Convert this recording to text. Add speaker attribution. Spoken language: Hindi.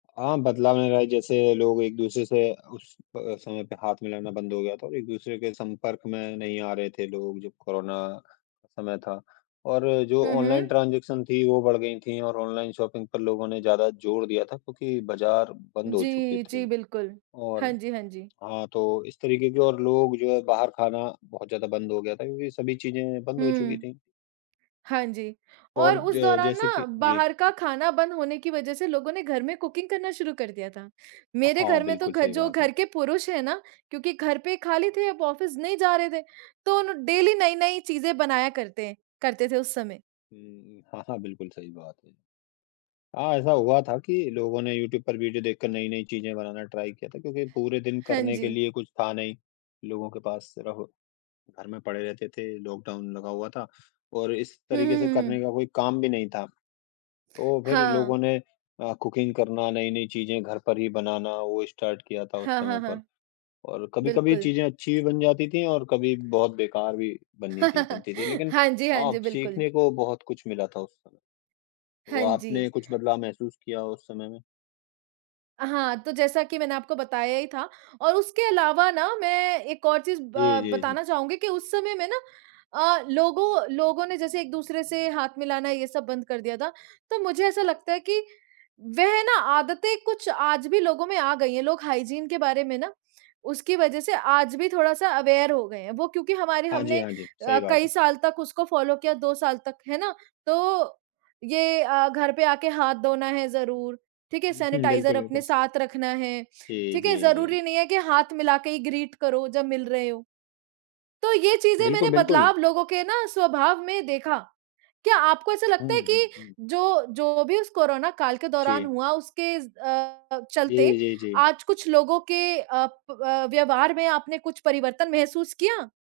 Speaker 1: हाँ, बदलाव में रहा जैसे लोग एक-दूसरे से उस अ, समय पे हाथ मिलाना बंद हो गया था, एक-दूसरे के संपर्क में नहीं आ रहे थे लोग, जब कोरोना का समय था और जो
Speaker 2: हुँ,
Speaker 1: ऑनलाइन
Speaker 2: हुँ।
Speaker 1: ट्रांजेक्शन थीं, वो बढ़ गईं थीं और ऑनलाइन शॉपिंग पर लोगों ने ज़्यादा जोर दिया था क्योंकि बजार बंद हो चुके
Speaker 2: जी,
Speaker 1: थे
Speaker 2: जी, बिल्कुल।
Speaker 1: और
Speaker 2: हाँ जी, हाँ जी।
Speaker 1: हाँ, तो इस तरीके के और लोग जो है बाहर खाना बहुत ज़्यादा बंद हो गया था क्योंकि सभी चीज़ें बंद हो चुकी
Speaker 2: हुँ।
Speaker 1: थीं।
Speaker 2: हाँ जी और
Speaker 1: और
Speaker 2: उस
Speaker 1: ज
Speaker 2: दौरान
Speaker 1: जैसे
Speaker 2: ना,
Speaker 1: कि जी।
Speaker 2: बाहर का खाना बंद होने की वज़ह से लोगों ने घर में कुकिंग करना शुरू कर दिया था। मेरे
Speaker 1: हाँ,
Speaker 2: घर में तो
Speaker 1: बिल्कुल
Speaker 2: घ
Speaker 1: सही
Speaker 2: जो
Speaker 1: बात
Speaker 2: घर
Speaker 1: है।
Speaker 2: के पुरुष हैं ना, क्योंकि घर पे खाली थे, अब ऑफ़िस नहीं जा रहे थे। तो ना डेली नई-नई चीज़ें बनाया करते हैं करते थे उस समय।
Speaker 1: हुँ, हुँ। हाँ, हाँ बिल्कुल सही बात है। हाँ, ऐसा हुआ था कि लोगों ने यूट्यूब पर वीडियो देखकर नई-नई चीज़ें बनाना ट्राई किया था क्योंकि पूरे दिन
Speaker 2: हाँ
Speaker 1: करने के
Speaker 2: जी।
Speaker 1: लिए कुछ था नहीं, लोगों के पास सिर्फ घर में पड़े रहते थे। लॉकडाउन लगा हुआ था और इस
Speaker 2: हुँ,
Speaker 1: तरीके
Speaker 2: हुँ,
Speaker 1: से
Speaker 2: हुँ,
Speaker 1: करने
Speaker 2: हुँ।
Speaker 1: का कोई काम भी नहीं था। तो फिर
Speaker 2: हाँ।
Speaker 1: लोगों ने अ, कुकिंग करना, नई-नई चीजें घर पर ही बनाना वो स्टार्ट किया था उस
Speaker 2: हाँ,
Speaker 1: समय
Speaker 2: हाँ,
Speaker 1: पर
Speaker 2: हाँ।
Speaker 1: और कभी-कभी
Speaker 2: बिल्कुल।
Speaker 1: चीज़ें अच्छी भी बन जाती थीं और कभी बहुत बेकार भी बन्नी थीं बनती थीं। लेकिन
Speaker 2: हाँ जी, हाँ
Speaker 1: हाँ,
Speaker 2: जी, बिल्कुल।
Speaker 1: सीखने को बहुत कुछ मिला था उस समय। तो
Speaker 2: हाँ
Speaker 1: आपने
Speaker 2: जी।
Speaker 1: कुछ बदलाव महसूस किया उस समय में?
Speaker 2: हाँ, तो जैसा कि मैंने आपको बताया ही था और उसके अलावा ना मैं एक और चीज़
Speaker 1: जी,
Speaker 2: ब
Speaker 1: जी, जी।
Speaker 2: बताना चाहूँगी कि उस समय में ना अ, लोगों लोगों ने जैसे एक-दूसरे से हाथ मिलाना ये सब बंद कर दिया था। तो मुझे ऐसा लगता है कि वह ना आदतें कुछ आज भी लोगों में आ गई हैं। लोग हाइजीन के बारे में ना उसकी वज़ह से आज भी थोड़ा-सा अवेयर हो गए हैं। वो क्योंकि हमारे
Speaker 1: हाँ जी,
Speaker 2: हमने
Speaker 1: हाँ जी। सही
Speaker 2: अ,
Speaker 1: बात
Speaker 2: कई
Speaker 1: है।
Speaker 2: साल तक उसको फ़ॉलो किया 2 साल तक है ना? तो ये अ, घर पे आके हाथ धोना है ज़रूर ठीक है,
Speaker 1: हुँ, हुँ,
Speaker 2: सेनिटाइज़र
Speaker 1: बिल्कुल,
Speaker 2: अपने
Speaker 1: बिल्कुल स
Speaker 2: साथ रखना है,
Speaker 1: जी,
Speaker 2: ठीक है,
Speaker 1: जी, जी।
Speaker 2: ज़रूरी नहीं है कि हाथ मिला के ही ग्रीट करो जब मिल रहे हो। तो यह चीज़ें
Speaker 1: बिल्कुल,
Speaker 2: मैंने
Speaker 1: बिल्कुल।
Speaker 2: बदलाव लोगों के ना स्वभाव में देखा। क्या आपको ऐसा लगता
Speaker 1: हुँ,
Speaker 2: है
Speaker 1: हुँ,
Speaker 2: कि
Speaker 1: हुँ।
Speaker 2: जो जो भी उस कोरोना काल के दौरान
Speaker 1: जी।
Speaker 2: हुआ उसके ज़ अ,
Speaker 1: जी,
Speaker 2: चलते
Speaker 1: जी, जी।
Speaker 2: आज कुछ लोगों के अ, प अ, व्यवहार में आपने कुछ परिवर्तन महसूस किया?